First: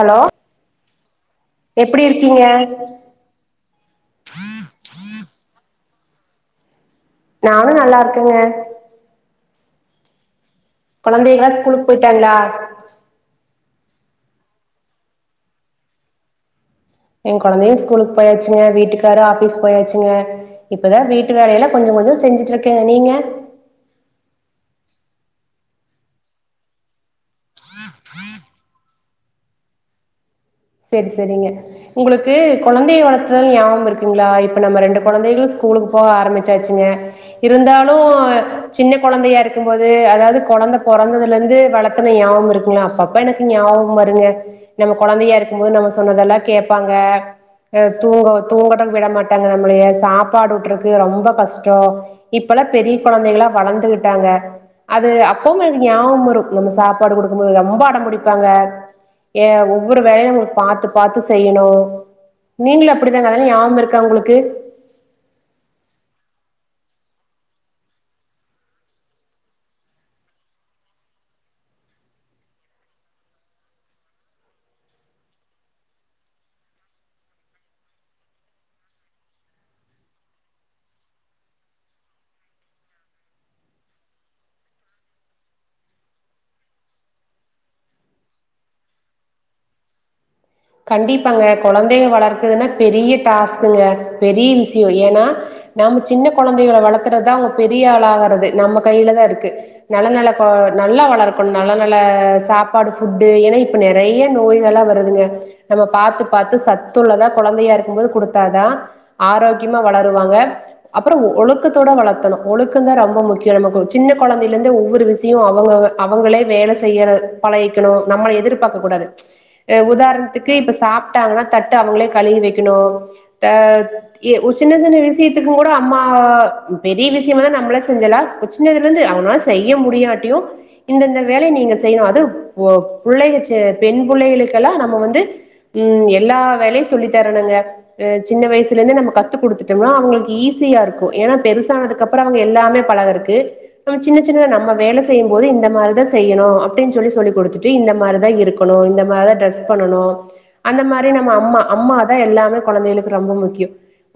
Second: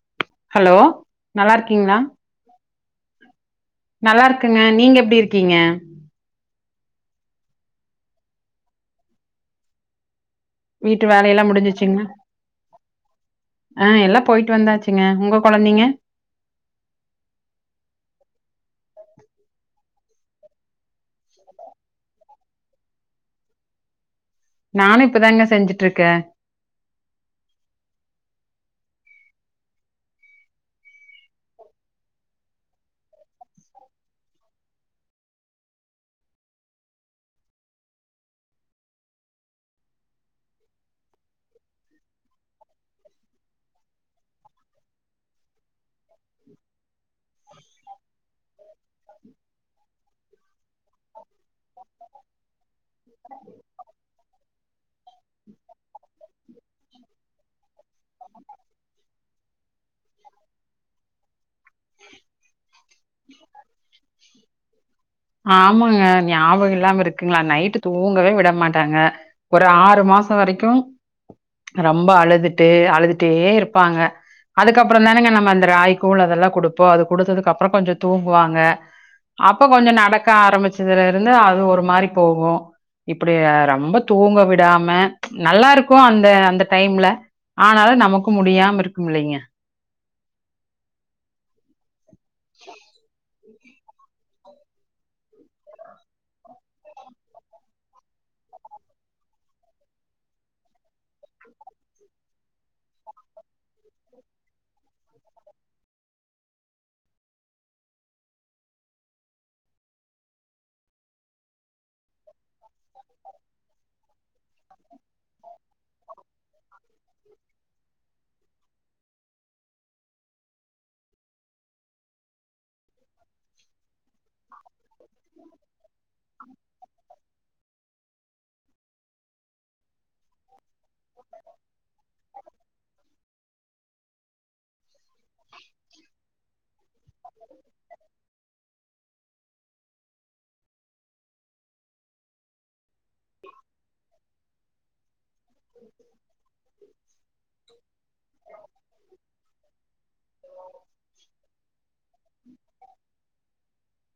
Hello hello நல்லாருக்கீங்ளா எப்டி இருக்கீங்க நல்லாருக்கங்க நீங்க எப்டி இருக்கீங்க நானு நல்லாருக்கெங்க வீட்டு வேலையெல்லா கொழந்தைகளா ஸ்கூலுக்கு முடிஞ்சிச்சுங்ளா போயிட்டாங்களா ஆ எல்லா போய்ட்டு வந்தாச்சுங்க உங்க கொழந்திங்க எ கொழந்தியு ஸ்கூலுக் போயாச்சுங்க வீட்டுக்காரு ஆபீஸ் போயாச்சுங்க இப்பதா வீட்டு வேலையெல்லா கொஞ்சு கொஞ்சு செஞ்சுட்ருக்கங்க நீங்க நானு இப்பதாங்க செஞ்சுட்ருக்கே செரி செரிங்க உங்களுக்கு கொழந்தைய வளத்தல் ஞாபம் இருக்குங்ளா இப்ப நம்ம ரெண்டு கொழந்தைகளு ஸ்கூலுக்கு போக ஆரம்பிச்சாச்சுங்க இருந்தாலு சின்ன கொழந்தையா இருக்கும்போது அதாவது கொழந்த பொறந்ததுலந்து வள ததுஞாபம் இருக்கங்ளா அப்பப்ப எனக்கு ஞாவகோ வருங்க நம்ம கொழந்தையா இரு க்கும்போத் நம்ம சொன்னதெல்லா கேப்பாங்க அ தூங்க தூங்கட்டுன் விட மாட்டாங்க நம்மளய சாப் பாடு ஊட்றக்கு ரொம்ப கஷ்டோ இப்பல்லா பெரி கொழந்தைகளா வளந்துகிட்டாங்க அது அப்பவு எனக் ஞாபம் வரு நம்ம சாப்பாடு கொடுக்கும்போது ரொம்ப அடம் புடிப்பாங்க ஏ ஒவ்வொரு வேலவு பாத்து பாத்து செய்யணு நீங்களு அப்டித்தான அதெல்லா ஞாபம் இருக்க உங்களுக்கு ஆமாங்க ஞாபகம் இல்லாம இருக்குங்ளா நைட்டு தூங்கவே விட மாட்டாங்க ஒரு ஆறு மாச வரைக்கு ரொம்ப அழுதுட்டு அழுதுட்டே இருப்பாங்க அதுக்கப்றோதானேங்க நம்ம அந்த ராகி கூழ் அதெல்லா குடுப்போ அது குடுத்ததுக்கு அப்றோ கொஞ்சோ தூங்குவாங்க அப்ப கொஞ்ச நடக்க ஆரம்பிச்சதுல இருந்து அது ஒரு மாரி போகு இப்டி ரம்ப தூங்க விடாம நல்லா இருக்கு அந்த அந்த டைம்ல ஆனாலு நமக்கு முடியாம இருக்குமில்லைங்க கண்டிப்பாங்க குழந்தைங்க வளர்க்கதுன்னா பெரிய டாஸ்க்குங்க பெரிய விஷ்யோ ஏனா நாம சின்ன கொழந்தைகள வளத்துறதுதா அவுங்க பெரிய ஆளா ஆகறது நம்ம கையில தா இருக்கு நல்ல நல்ல கொ நல்லா வளர்க்கணு நல்ல நல்ல சாப்பாடு ஃபுட்டு ஏனா இ இப்ப நெறைய நோய்கள்லா வருதுங்க நம்ம பாத்து பாத்து சத்துள்ளதா கொழந்தையா இருக்கும்போது குடுத்தாதா ஆரோக்கியமா வளருவாங்க அப்றோ ஒழுக்கத்தோட வளத்தணு ஒழுக்கந்தா ரொம்ப முக்கியோ நமக்கு சின்ன கொழந்தைல இருந்தே ஒவ்வொரு விஷி த்தியு அவங்க அவங்களே வேல செய்ற பழகிக்கணு நம்மள எதிர்பாக்கக் கூடாது உதாரணத்துக்கு இப்ப சாப்ட்டாங்கன்னா தட்ட அவங்களே கழுவி வைக்கணு த எ ஒரு சின்ன சின்ன விஷயத்துக்கு கூட அம்மாவ பெரிய விஷ்யமாந்தா நம்ளே செஞ்சலா ஒரு சின்னதுலந்து அவனால செய்ய முடியா டியு இந்த இந்த வேலைய நீங்க செய்ணு அது போ புள்ளைகங்க பெண் புள்ளைகளுக்கெல்லா நம்ம வந்து ம் எல்லா வேலையு சொல்லி தரனுங்க எ சின்ன வயசுலேந்தே நம்ம கத் த்து குடுத்துட்டோம்னா அவங்களுக்கு ஈஸியா இருக்கு ஏனா பெருசானதுக்கு அப்றோ அவங்க எல்லாமே பழகறக்கு நம்ம சின்ன சின்னதா நம்ம வேல செய்யு போது இந்த மாரிதா செய்யணு அப்டின்னு சொல்லி சொல்லிக்குடுத்துட்டு இந்த மாரிதா இருக் குணு இந்த மாரி தா ட்ரெஸ் பண்ணணு அந்த மாரி நம்ம அம்மா அம்மாதா எல்லாமே கொழந்தைகளுக்கு ரொம்ப முக்கியோ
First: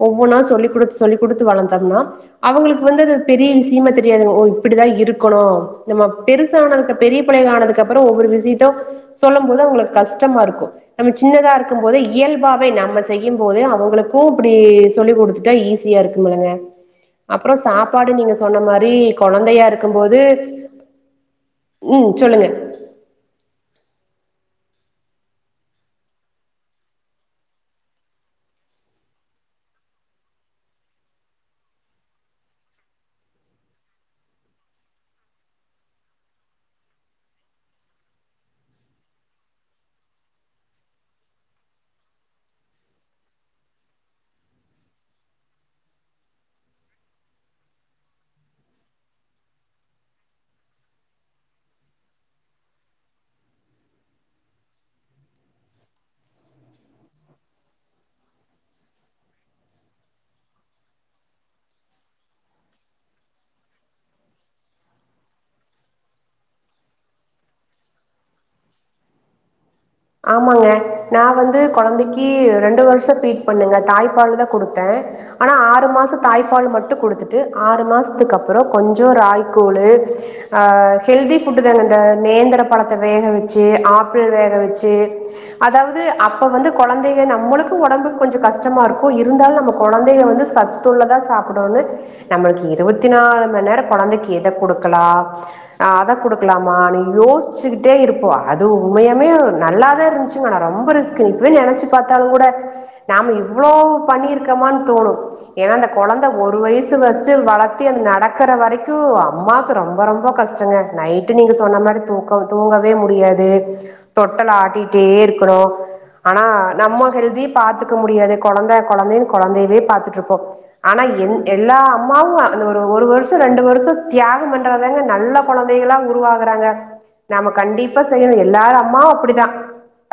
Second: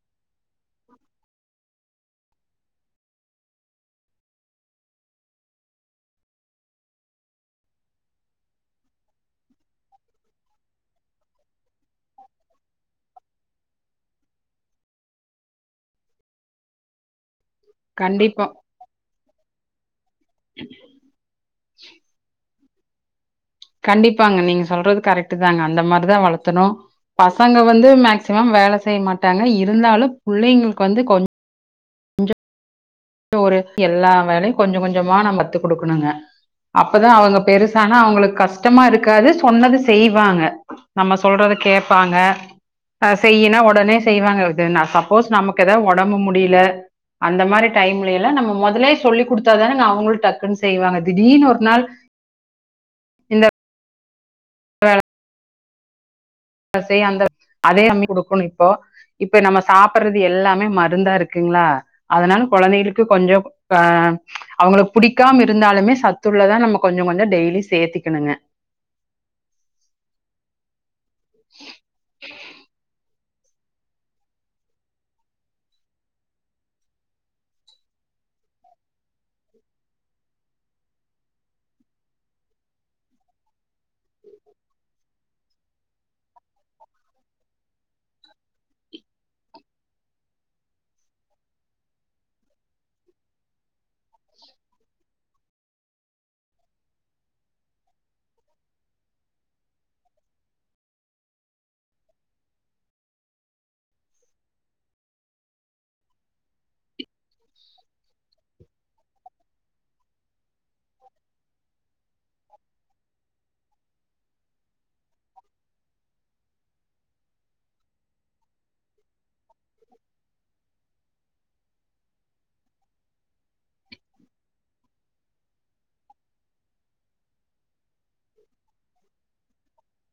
ஒவ்வொன்னா சொல்லி குடுத்து சொல்லி குடுத்து வளந்தோம்னா அவங்களுக்கு வந்து அது பெரிய விஷயமா தெரியாதுங்க ஓ இப்டிதா இருக்கணு நம்ம பெருசா ஆனதுக்கு பெரிய பிள்ளை ஆனதுக்கு அப்றோ ஒவ்வொரு விஷ்யத்தோ சொல்லு போது அவங்களுக்கு கஷ்டமா இருக்கு நம்ம சின்னதா இருக்கும் போதே இயல்பாவே நம்ம செய்யும் போதே அவங்களுக்கு இப்டி சொல்லி குடுத்துட்டா ஈஸ் சியா இருக்குமில்லங்க அப்றோ சாப்பாடு நீங்க கண்டிப்பா சொன்ன மாரி கொழந்தையா இருக்கு போது ம் சொல்லுங்க கண்டிப்பாங்க நீங்க சொல்றது கரெக்ட்டு தாங்க அந்த மாரிதா வளத்தணு பசங்க வந்து மேக்சிமம் வேல செய்ய மாட்டாங்க இருந்தாலு புள்ளைங்களுக்கு வந்து கொஞ் ஒரு எல்லா வேலையு கொஞ்ச கொஞ்சமா நம்ப கத்து குடுக்கணுங்க அப்பதா அவங்க பெருசானா அவங்களுக்கு கஷ்டமா இருக்காது சொன்னது செய்வாங்க நம்ம சொல்றது கேட்பாங்க அ செய்னா உடனே செய்வாங்க இதுனா சப்போஸ் நமக்கு எதாவது ஒடம்பு முடில அந்த மாரி டைம்லேல நம்ம முதலே சொல்லி குடுத்தாதானேங்க அவங்களுக்கு டக்குன்னு செய்வாங்க திடீனு ஒரு நாள் இந்த [unintelligible] வேல செய் அந்த வே அதே அம்மி குடுக்கணு இப்போ இப்ப நம்ம சாப்றது எல்லாமே மருந்தா இருக்குங்ளா அதனால கொழந்தைளுக்கு கொஞ்சோ அ அவுங்குளுக் புடிக்காம இருந்தாலுமே சத்துல்லதா நம்ம கொஞ்சொ கொஞ்சொ டெய்லி சேத்திக்கணுங்க. ஆமாங்க நா வந்து கொழந்தைக் கி ரெண்டு வருஷோ ஃபீட் பண்ணங்க தாய்ப்பால் தா குடுத்தே. ஆனா ஆறு மாச தாய்ப்பால் மட்டு குடுத்துட்டு ஆறு மாசத்துக்கு அப்புறோ கொஞ்சோ ராகி கூழு அ ஹெல்தி ஃபுட்தாங்க இந்த நேந்திர பழத்த வேக வெச்சி ஆப்பிள் வேக வெச் சி அதாவது அப்ப வந்து கொழந்தைக நம்மளுக்கு ஒடம்புக் கொஞ்சொ கஷ்டமாருக்கு. இருந்தாலு நம்ம கொழந்தைக வந்து சத் துள்ளதா சாப்டோனு நம்மளுக்கு இருவத்தி நாலு மண் நேரோ கொழந்தைக் எத குடுக்கலா அ அத குடுக்கலாமானு யோசிச்சுக்கிட்டே இருப்போ அது உண்மையாமே நல்லாதா இருஞ்ச்சுங்க ஆனா ரொம்ப ரிஸ்க்கு இப்வே நெனைச்சு பாத்தாலுங் கூட நாம இவ்ளோ பண்ணிருக்கமான் தோணு. ஏனா அந்த கொழந்த ஒரு வய்சு வச்சு வளத்தி அது நடக்கற வரைக்குவ் அம்மாக்கு ரொம்பொ ரொம்பொ கஷ் டங்க நைட்டு நீங்க சொன்ன மாரி தூக்கோ தூங்கவே முடியாது. தொட்டல் ஆட்டிட்டே இருக்கணு. ஆனா நம்ம ஹெல்தியு பாத்துக்க முடியாது கொழந்த கொழந்தினு கொழந்தைவே பாத்துட்ருப்போ. ஆனா எந் எல்லா அம்மாவு அந்த ஒரு ஒரு வருஷோ ரெண்டு வருஷோ தியாகம் பண்றதாங்க நல்ல கொழந்தைகளா உருவாகறாங்க. நாம கண்டிப்பா செய்யணு எல்லார் அம்மாவு தா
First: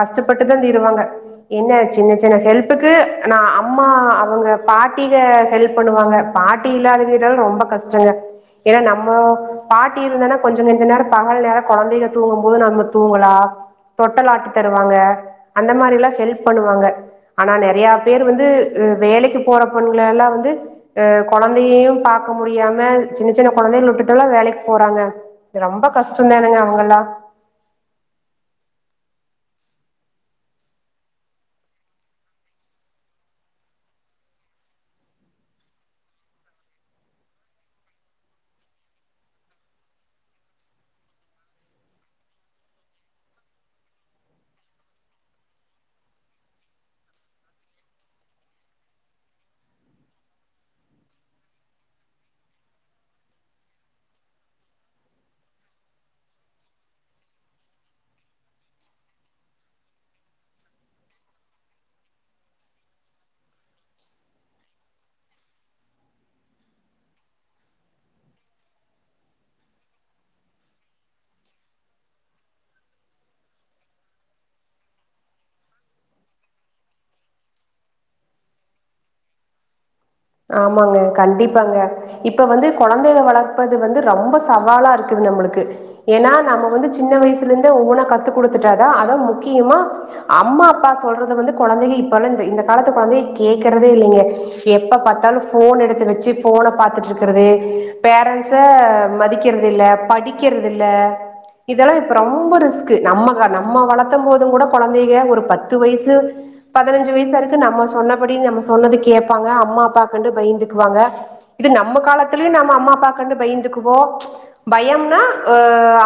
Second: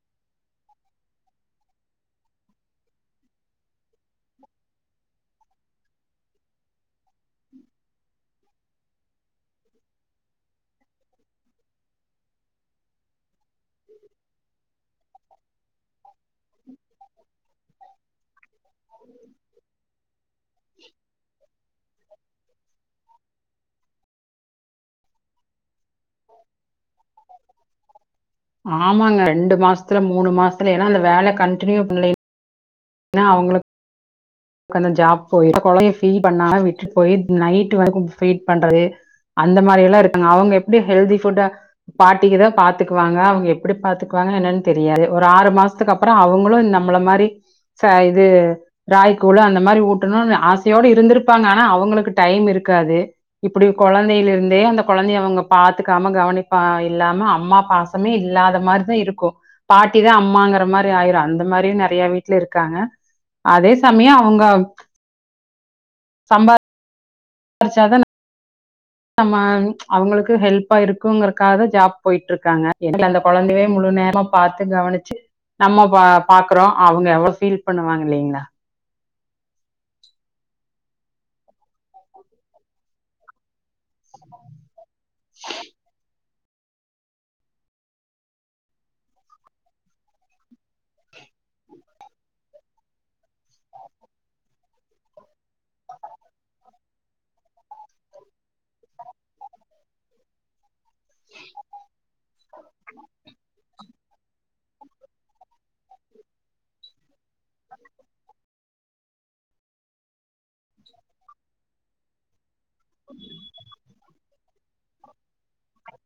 கஷ்டப்பட்டு தா தீருவாங்க. என்ன சின்ன சின்ன ஹெல்ப்புக்கு நா அ அம்மா அவுங்க பாட்டிக ஹெல்ப் பண்ணுவாங்க பாட்டி இல்லாத வீடல் ரொம்ப கஷ்டங்க. ஏனா நம்மோ பாட்டி இருந்தானா கொஞ்ச நஞ்ச நேரோ பகல் நேரோ கொழந்தைக தூங்கும் போது நம்ம தூங்கலா. தொட்டல் ஆட்டி தருவாங்க. அந்த மாரில்லா ஹெல்ப் பண்ணுவாங்க. ஆனா நெறையா பேரு வந்து அ வேலைக்கு போற பொண்கள எல்லா வந்து அ கொழந்தையையு பாக்க முடியாம சின்ன சின்ன கொழந்தைள உட்டுட்டல்லா வேலைக்கு போறாங்க. து ரொம்ப கஷ்டந்தானுங்க அவுங்கல்லா. ஆமாங்க ரெண்டு மாசத்துல மூணு மாசத்துல எல்லா அந்த வேல கண்டினியூ பண்லி னா அவுங்குளு கந்த ஜாப் போயிரு கொழந்தைய ஃபீ [inaudible] விட்டுட் போயி நைட்டு வரைக்கு ஃபீட் பண்றது. அந்த மாரி எல்லா இருக்காங்க. அவுங்க எப்டி ஹெல்தி ஃபுட்டா பாட்டிகதா பாத்துகுவாங்க அவுங்க எப்டி பாத்துக்குவாங்க என்னன் தெரியாது ஒரு ஆறு மாச சுக்கப்பறோ அவுங்களு நம்மள மாரி ச இது ராய கூழு அந்த மாரி ஊட்டணுன் ஆசையோடு இருந்திருப்பாங்க ஆனா அவங்களுக்கு டைம் இருக்காது இப்டி கொழந்தைல இருந்தே அந்த கொழந்தைய அவங்க பாத்துக்காம கவனிப்பா இல்லாம அம்மா பாச ஒன்னுமே இல்லாத மாரிதா இருக்கு பாட்டிதா அம்மாங்கிற மாரி ஆய்ரு அந்த மாரியு நெறய வீட்ல இருக்காங்க அதே கம்மியா அவுங்க சம்பா ரிச்சா தான நம்ம அவங்களுக்கு ஹெல்ப்பா இருக்குங்கறக்காக ஜாப் போய்ட்டு இருக்காங்க இல்ல அந்த கொழந்தைய முழு நேர பாத்து கவனிச்சு நம்ம பா பாக்குறோம் அவங்க எவ்ளோ ஃபீல் பண்ணுவாங்கல்லங்ளா ஆமாங்க கண்டிப்பாங்க இப்ப வந்து குழந்தைக வளர்ப்பது வந்து ரொம்ப சவாலா இருக்குது நம்மளுக்கு ஏனா நம்ம வந்து சின்ன வயசுல இருந்தே ஒவ்வொன்னா கத்து குடுத்துட்டாதா அத முக்கியமா அம்மா அப்பா சொல்றது வந்து கொழந்தைங்க இப்ப இந்த காலத்து கொழந்தைக கேக்கறதே இல்லைங்க எப்ப பாத்தா தாலு ஃபோன எடுத்து வச்சு ஃபோன பாத்துட்டு இருக்கறது பேரன்ஸ மதிக்கிறது இல்ல படிக் க்கிறதில்ல இதல்லா இப்ப ரொம்ப ரிஸ்க்கு நம்ம கா நம்ம வளர் த்தம் போதுங் கூட கொழந்தைக ஒரு பத்து வயசு பதினஞ்சு வயசு வரைக்கு நம்ம சொன்னபடி நம்ம சொன்னது கேப்பாங்க அம்மா அப்பா கண்டு பயந்துக்குவாங்க இது நம்ம காலத்திலயு நம்ம அம்மா அப்பா கண்டு பயந்துக்குவோ பயம்னா அ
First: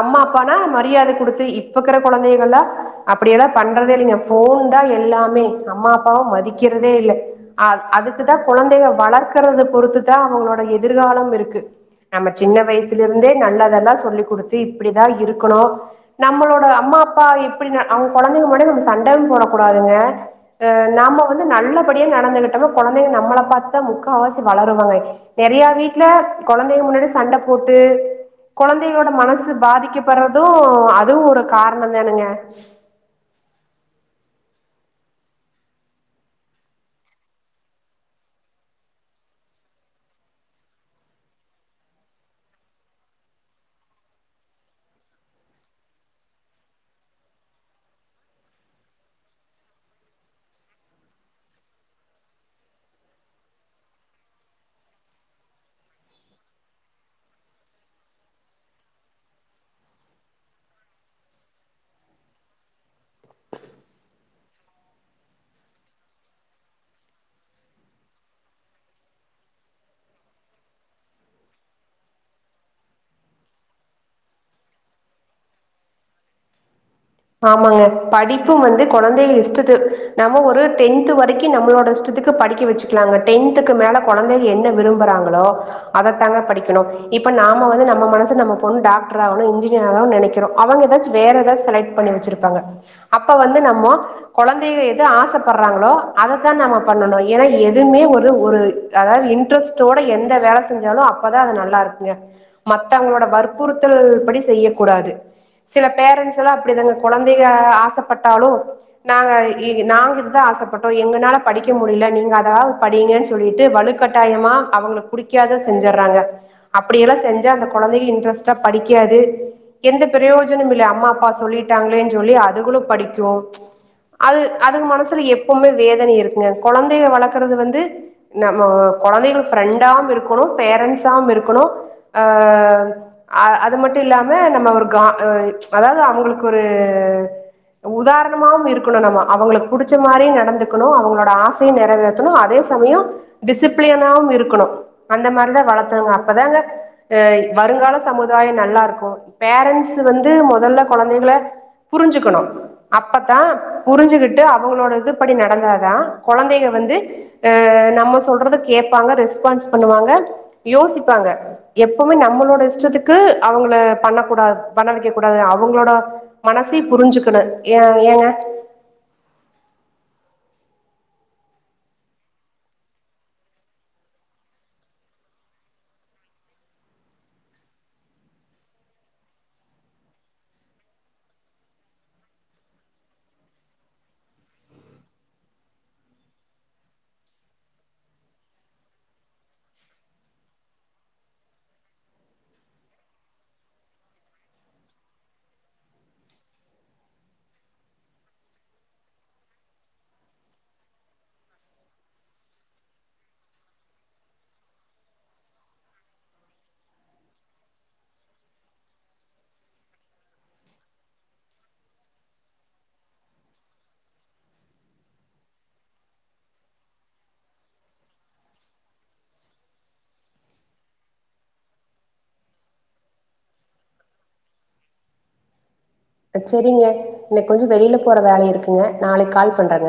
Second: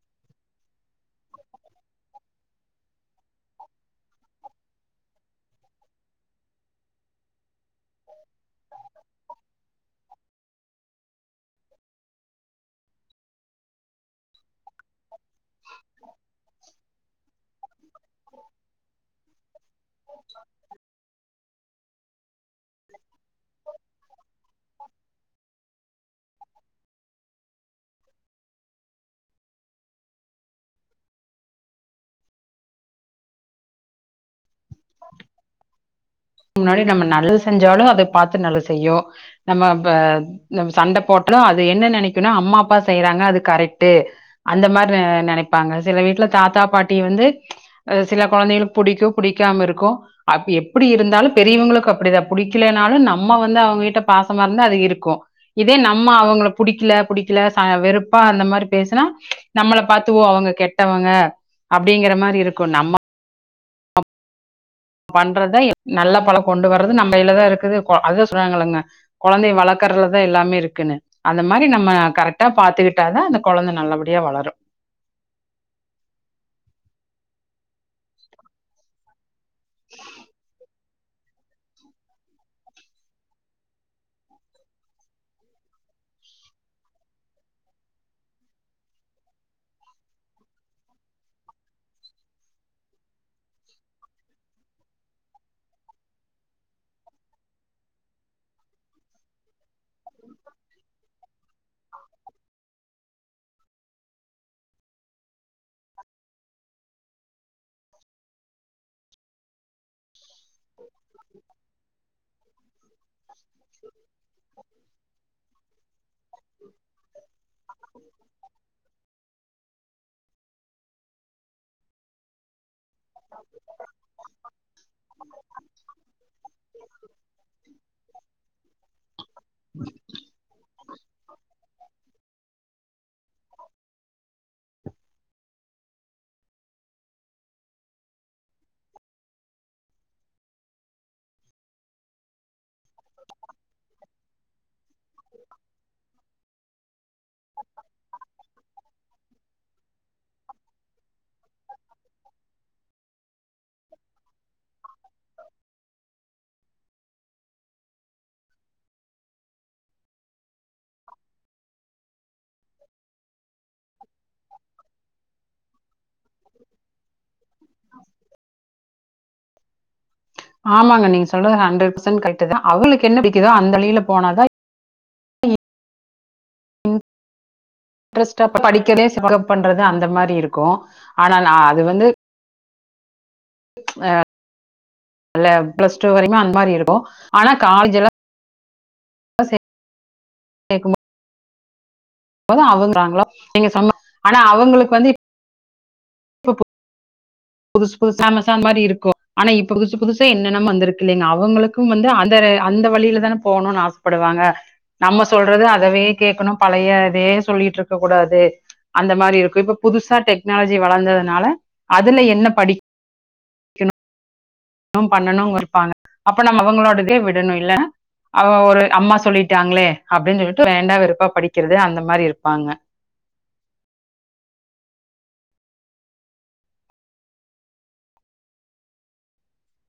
அம்மா அப்பானா மரியாத குடுத்து இப்பக்கிற கொழந்தைகல அப்படியெல்லா பண்றதே இல்லங்க ஃபோன்தா எல்லாமே அம்மா அப்பாவ மதிக்கிறதே இல்ல அ அதுக்குதா கொழந்தைக வளக்கறத பொறுத்துதா அவங்களோட எதிர்காலம் இருக்கு நம்ம சின்ன வயசுல இருந்தே நல்லதெல்லா சொல்லி குடுத்து இப்டிதா இருக்கணு நம்மளோட அம்மா அப்பா எப்டி ந நம்ம கொழந்தைங்க முன்னாடி நம்ம சண்டன் போட கூடாதுங்க நாம்ம வந்து நல்லபடியா நடந்துகிட் அந்த கொழந்தைங்க நம்மள பாத்து முக்காவாசி வளருவாங்க நெறயா வீட்ல கொழந்தைங்க முன்னாடி சண்ட போட்டு கொழந்தைகளோட மனசு பாதிக்கப்பட்றதூ அதுவு ஒரு காரணோ தானங்க முன்னாடி நம்ம நல்லது செஞ்சாலு அத பாத்து நல்லது செய்யு நம்ம இப்ப நம்ம சண்ட போட்டாலு அது என்ன நெனைக்குன்னா அம்மா அப்பா செய்றாங்க அது கரெக்டு அந்த மாரி நெனைப்பாங்க சில வீட்ல தாத்தா பாட்டி வந்து சில கொழந்தைகளுக்கு புடிக்கு புடிக்காம இருக்கு அ எப்டி இருந்தாலு பெரியவங்களுக்கு அப்டிதா புடிக்கலனாலு நம்ம வந்து அவங்க கிட்ட பாசமா இருந்தா அது இருக்கு இதே நம்ம அவங்கள புடிக்கல புடிக்கல வெறுப்பா அந்த மாரி பேசுனா நம்மள பாத்து ஓ அவுங்க கெட்டவங்க அப்டிங்கிற மாரி இருக்கு நம்ம பண்றத நல்ல பழ கொண்டு வர்றது நம்ம கைலதா இருக்குது அதா சொல்றாங்கல்லங்க கொழந்தய வளக்கறலதா எல்லாமே இருக்குன்னு அந்த மாரி நம்ம கரெக்டா பாத்துக்கிட்டாதா அந்த கொழந்த நல்லபடியா வளரு ஆமாங்க படிப்பு வந்து கொழந்தைக இஷ்டத்து நம்ம ஒரு டென்த் வரைக்கு நம்மளோட இஷ்டத்துக்கு படிக்க வச்சுக்கலாங்க டென்த்க்கு மேல கொழந்தைக என்ன விரும்புறாங்களோ அதத்தாங்க படிக்கணு இப்ப நாம வந்து நம்ம மனசு நம்ம பொண்ணு டாக்டராவனு இன்ஜினியரானு நெனைக் கிறோ அவங்க ஏதாச்சு வேற ஏதாவது செலக்ட் பண்ணி வச்சிருப்பாங்க அப்ப வந்து நம்மோ கொழந்தைக எது ஆசப்படுறாங்களோ அதத்தா நம்ம பண்ணணு ஏன்னா எதுவுமே ஒரு ஒரு அதாவது இன்ட்ரெஸ்டோட எந்த வேல செஞ்சாலு அப்பதா அது நல்லா இருக்குங்க மத்தவங்களோட வற்புறுத்தல் படி செய்யக் கூடாது சில பேரண்ட்ஸ் எல்லா அப்டிதாங்க கொழந்தைங்க ஆசப்பட்டாலு நாங்க இ நாங்க இத்தா ஆசப்பட்டோ எங்கனால படிக்க முடியில நீங்க அதா படிங்கன்னு சொல்லிட்டு வலுக்கட்டாயமா அவங்களுக்கு புடிக்காத செஞ்சர்றாங்க அப்டியெல்லா செஞ்சா அந்த கொழந்தைங்க இன்ட்ரெஸ்ட்டா படிக்காது எந்த ப்ரோயேஜனம் இல்ல அம்மா அப்பா ச் சொல்லிட்டாங்களேன்னு சொல்லி அதுகளு படிக்கு அது அதுங்க மனசுல எப்புமே வேதனை இருக்குங்க கொழந்தைய வளக்கறது வந்து நம்மோ கொழந்தைகளுக் ஃப்ரெண்டாவும் இருக்கோணு பேரண்ட்ஸாம் இருக்கணு. அ அ அது மட்டு இல்லாம நம்ம ஒரு கா அ அதாவ்து அவங்ளு க்கொரு உதாரணமாவும் இருக்குணு நம்ம அவங்களுக் புடிச்ச மாரியு நடந்துக்குணு அவுங்ளோட ஆஸ் சையு நெறவேத்தணு அதே சமயோ டிசிப்ளியன்னாவும் இருக்கணு. அந்த மாரிதா வளத்துனுங்க அப்பதாங்க [unintelligible] வருங்கால சமுதாய நல்லா இருக்கு பேரண்ட்ஸ் வந்து மொதல்ல கொழந்தை ல புரிஞ்சுக்கணு. அப்பத்தா புரிஞ்சுகிட்டு அவுங்களோட இதுபடி நடந்தாதா கொழந்தைக வந்து அ நம்ம சொல்றத கேப்பாங்க ரெஸ்பான்ஸ் பண்ணுவாங்க யோசிப்பாங்க. எப்புமே நம்மளோட இஷ்டத்துக்கு அவுங்கள பண்ணக்கூடா பண்ண வெக்கக்கூடாதுனு அவுங்ளோட மனசையு புரிஞ்சுக்கணு ஏ ஏங்க. ஆமாங்க நீங்க சொல்றது ஹண்ரட் பசன் கரெட்டுதா. [inaudible] என்ன [inaudible] அந்த வழில போனாதா ட்ரெஸ்ட்ட் [inaudible] பண்றது அந்த மாரி இருக்கு. ஆனா நா அது வந்து அ ல்ல ப்ளஸ் டூ வரைக்குமே அந மாரி இருக்கு ஆனா காஜல்லா அசெ கேக்குமோ பதா அவங்றாங்களா நீங்க சொன்ன ஆனா அவங்களுக்கு வந்திப் புதுஸ் புதுஸ் அமேசான் மாரி இருக்கு ஆனா இப் புதுசு புதுசே என்னென்னம் வந்திருக் இல்லைங்க அவுங்களுக் ஹும் வந்து அந்தரு அந்த வழியில தான போணுன் ஆஸ்ப்படுவாங்க நம்ம சொல்றது அதவே கேக்கணு பழைய இதே சொல்லிட்ருக்கக்கூடாது அந்த மாரி இருக்கு இப்ப புதுசா டெக்னாலஜி வளந்ததுனால அதெல்ல என்ன படி உம் பண்ணணு இருப்பாங்க அப்ப நம்ம அவுங்களோட இதே விடணு இல்ல அவ ஒரு அம்மா சொல்லிட்டாங்ளே அப்டின்னு விட்டு வேண்டா வெறுப்பா படிக்கிறது அந்த மாரி இருப்பாங்க அ ச்சரிங்க இன்னைக் கொஞ்சோ வெளில போற வேல இருக்குங்க நாளைக் கால் பண்றங்க